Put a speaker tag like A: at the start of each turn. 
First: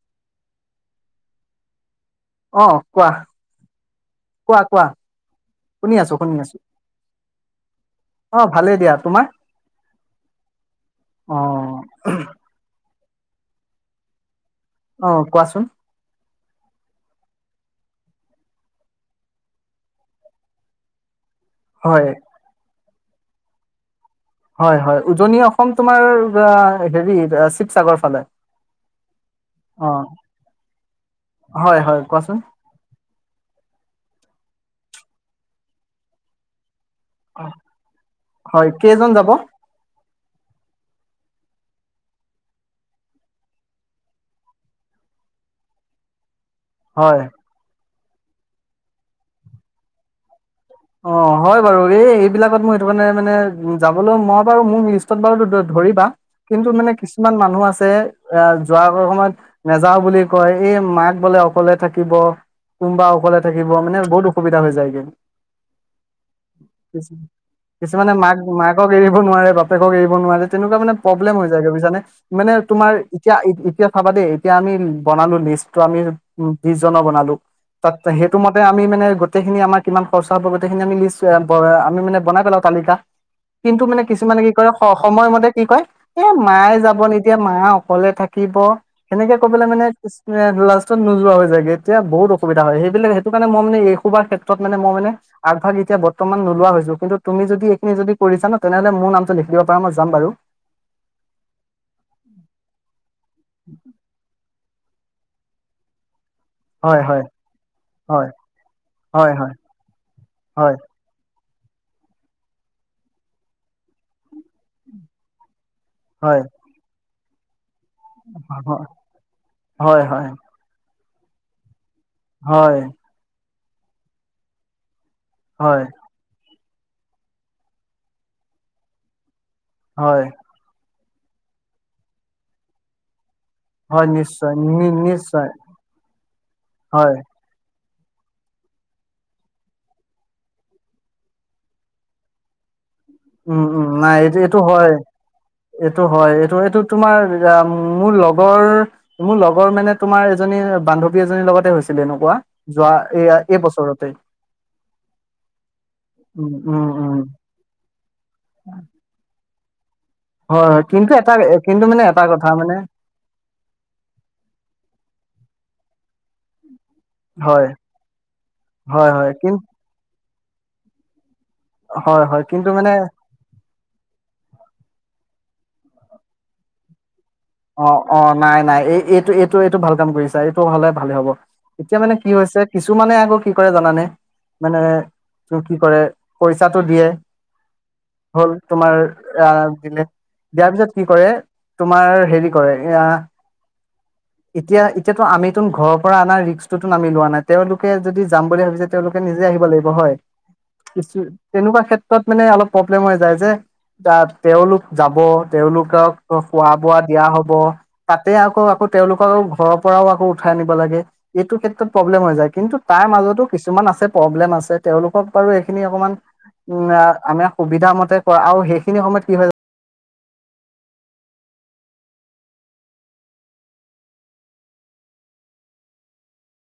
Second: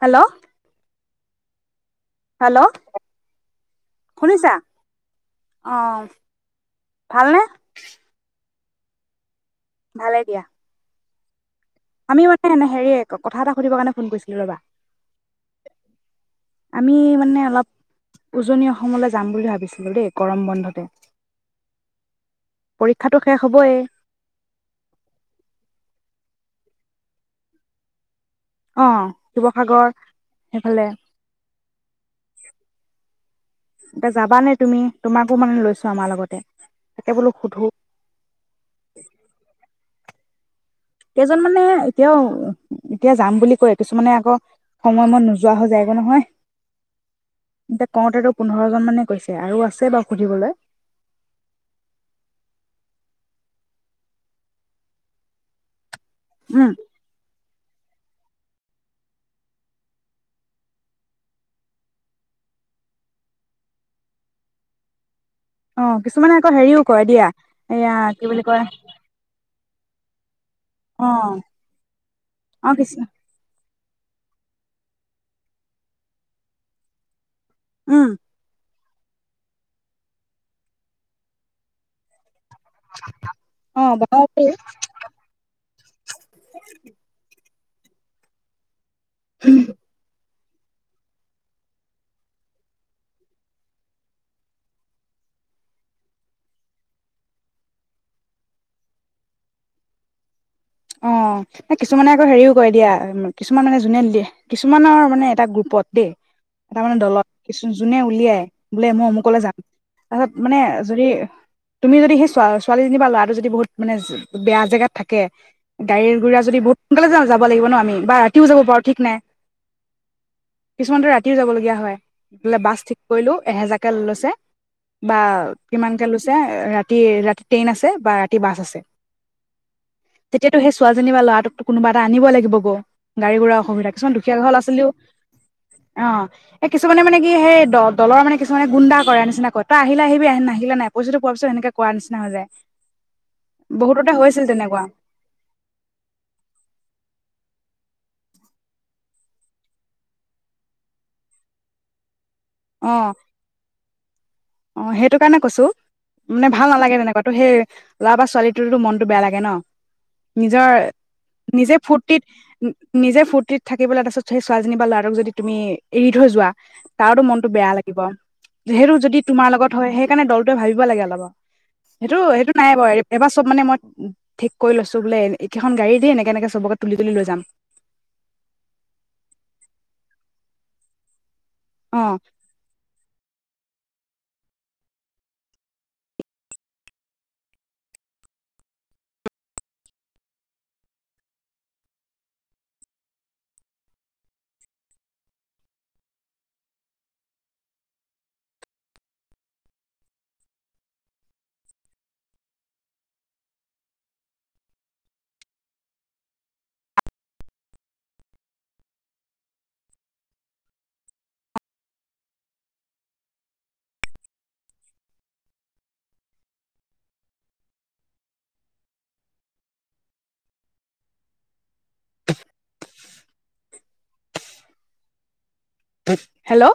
A: Hello hello
B: অ কোৱা
A: শুনিছা
B: কোৱা কোৱা
A: অঁ
B: শুনি আছো শুনি আছো
A: ভালনে
B: অ ভালে দিয়া তোমাৰ
A: ভালে দিয়া
B: অ'
A: আমি মানে এনে হেৰি কথা এটা সুধিব কাৰণে ফোন কৰিছিলো ৰ'বা।
B: অ' কোৱাচোন?
A: আমি মানে অলপ, উজনি অসমলৈ যাম বুলি ভাবিছিলো দেই গৰম বন্ধতে।
B: হয়
A: পৰীক্ষটো শেষ হবইে
B: হয় হয় উজনি অসম তোমাৰ হেৰি শিৱসাগৰ ফালে
A: অ'
B: অ
A: শিৱসাগৰ সেইফালে
B: হয় হয় কোৱাচোন
A: এতিয়া যাবা নে তুমি তোমাকো মানে লৈছো আমাৰ লগতে। তাকে বোলো সোধো
B: অ' হয় কেইজন যাব?
A: কেইজন মানে এতিয়াও এতিয়া যাম বুলি কয় কিছুমানে আকৌ সময়মত নোযোৱা হৈ যায়গ নহয়।
B: হয়।
A: এয়া কওঁতেতো পোন্ধৰজন মানে কৈছে আৰু আছে বাৰু সুধিবলৈ।
B: অ' হয় বাৰু এই এইবিলাকত মুৰ এটো কাৰণে মানে যাবলৈ মই বাৰু মুক লিষ্টত বাৰু ধৰিবা।
A: উম
B: কিন্তু মানে কিছুমান মানুহ আছে তে যোৱা সময়ত নাযাও বুলি কয় এই মাক বোলে অকলে থাকিব কোনোবা অকলে থাকিব মানে বহুত অসুবিধা হৈ যায় গে।
A: অ' কিছুমানে আকৌ হেৰিও কৰেয় দিয়া এয়া কি বুলি কয়
B: তেক এৰিব নোৱাৰে তেনেকুৱা মানে
A: অ
B: প্ৰব্লেম হৈ যায়গৈ বুজছানে মানে
A: অ
B: তোমাৰ
A: কিছু
B: এতিয়া এতিয়া চাবা দেই এতিয়া আমি বনালো লিষ্টটো আমি বিশছজনৰ বনালো। তাত
A: উম
B: সেইটো মতে আমি মানে গোটেইখিনি আমাৰ কিমান খচাকৈ গোটেইখিনি লিস্ত বনা আমি মনে বনাই পেলাও। তালিকা
A: অ
B: কিন্তু মানে
A: বনাব
B: কিছুমানে
A: পাৰি
B: কি ক সময়মতে কি কয় এ মায়ে যাব নিদিয়ে মা অকলে থাকিব সনেকে কবলে মানে লাষ্টত নোযোৱা হৈজয়গে এতিয়া বহুত অসুবিধা হয় সেইবিলাক সেইটো কাৰণে মই মানে এইসোবা ক্ষেত্ৰত মানে মই মানে আগভাগ এতিয়া বৰ্তমান নোলোৱা হৈছো কিন্তু তুমি যদি এইখিনি যদি কৰিছা ন তেনেহ'লে মোৰ নামটো লিখ দিব পাৰা মই যাম বাৰু।
A: অ' কিছুমানে আকৌ হেৰিও কৰে দিয়া। কিছুমান মানে যোনে দিয়ে কিছুমানৰ মানে এটা গ্ৰুপত দেই। এটা মানে
B: হয় হয়
A: দলত কিছু যোনে
B: হয়
A: উলিয়াই বোলে মই
B: হয়
A: অমুকলৈ
B: হয়
A: যাম তাৰপিছত মানে
B: হয়
A: যদি তুমি যদি সেই ছোৱালীজনী বা ল'ৰাটো যদি বহুত মানে বেয়া জেগাত থাকে গৰি, গুৰা
B: হয়
A: যদি বুৰ খুনকলে যওঁ যাব লাগিব ন আমি? বা ৰাতিও যাব পাৰো ঠিক নাই
B: হয় হয়
A: কিছুমান টো ৰাতি ৰাতিও যাবলগীয়া হয়। ফালে বাছ
B: হয়
A: ঠিক কৰিলো এহেজাৰ কেললছে বা
B: হয়
A: কিমানকে লৈছে ৰাতি? তি ৰাতি ট্ৰেইন আছে, বা ৰাতি বাছ আছে।
B: হয়
A: তেতিয়াটো সেই ছোৱালী যেনিবা ল'ৰাটোকতো কোনোবা এটা আনিব লাগিব গ'। গাড়ী ঘুৰা অসুবিধা।
B: হয়
A: কিছুমান দুখীয়া ঘৰৰ
B: নিশ্চয়
A: ল'ৰা
B: নি
A: ছোৱালীও,
B: নিশ্চয়
A: অহ। এই কিছুমানে
B: হয়
A: মানে কি সেই দ- দলৰ মানে কিছুমানে গুন্ডা কৰা নিচিনা কয়। তই আহিলে আহিবি আহি নাহিলে নাই। পইচাটো পোৱাৰ পিছত এনেকে কৰোৱাৰ নিচিনা হৈ যায়।
B: উম উম,
A: বহুততে
B: নাই, এইটো
A: হৈছিল
B: এইটো
A: তেনেকুৱা
B: হয়। এইটো হয়, এইটো এইটো, তোমাৰ ৰা ম মোৰ লগৰ, মোৰ লগৰ মানে তোমাৰ এজনী, বান্ধৱী এজনীৰ লগতে হৈছিলে এনেকুৱা। যোৱা এয়া এই বছৰতে।
A: অহ, সেইটো কাৰণে কৈছোঁ, মানে
B: উম
A: ভাল
B: উম
A: নালাগে
B: উম
A: তেনেকুৱ তো সেই- ল'ৰা বা ছোৱালীটোৰো মনটো বেয়া লাগে। ন
B: হয়
A: নিজৰ,
B: হয় কিন্তু এটা
A: নিজে
B: কিন্তু মানে
A: ফূুৰ্তিত,
B: এটা কথা
A: নি
B: মানে
A: নিজে ফূুৰ্তিত থাকিবলৈ তাৰ পিছত সেই ছোৱালীজনী বা ল'ৰাটোক যদি তুমি- এৰি থৈ যোৱা। তাৰটো মনতটো
B: হয়
A: বেয়া লাগিব। সেইটো
B: হয়
A: যদি-
B: হয়
A: তোমাৰ
B: কিন
A: লগত হয়, সেইকাৰণে দল। ত ভাবিব লাগে অলাব। সেইটো,
B: হয় হয়
A: সেইটো নাই
B: কিন্তু মানে
A: এবাৰ চব মানে মই ঠিক কৰি লৈছোঁ বোলে- এইকেখন গাড়ী দি, এনেকে এনেকে চবকে তুলি তুলি লৈ যাম।
B: অ অ, নাই নাই, এই এইটো এইটো এইটো, ভাল কাম কৰিছা। এইটো হ'লে ভালে হ'ব।
A: অ
B: এতিয়া মানে কি হৈছে, কিছুমানে আকৌ কি। কি কৰে জানে? মানে কি কৰে, পইচাটো দিয়ে, হ'ল‌, তোমাৰ আ দিলে, দিয়াৰ পিছত কি কৰে, তোমাৰ- হেৰি কৰে, এয়া- এতিয়া এতিয়াতো আমিতোন ঘৰৰ পৰা অনা ৰিস্কটোতোন আমি লোৱা নাই। তেওঁলোকে যদি যাম বুলি ভাবিছে তেওঁলোকে নিজে আহিব লাগিব হয়। কিছু তেনেকুৱা ক্ষেত্ৰত মানে অলপ প্ৰব্লেম হৈ যায় যে, জা তেওঁলোক যাব তেওঁলোকক খোৱা-বোৱা দিয়া হ'ব, তাতে আকৌ আকৌ- তেওঁলোকক আৰু ঘৰৰ পৰাও আকৌ উঠাই আনিব লাগে, এইটো ক্ষেত্ৰত প্ৰব্লেম হৈ যায়। কিন্তু তাৰ মাজতো কিছুমান আছে প্ৰব্লেম আছে, তেওঁলোকক বাৰু এইখিনি অকমান উম আ আমি সুবিধা মতে কৰা আৰু সেইখিনি সময়ত কি হয়-
A: [unintelligible] [unintelligible] হেল্ল'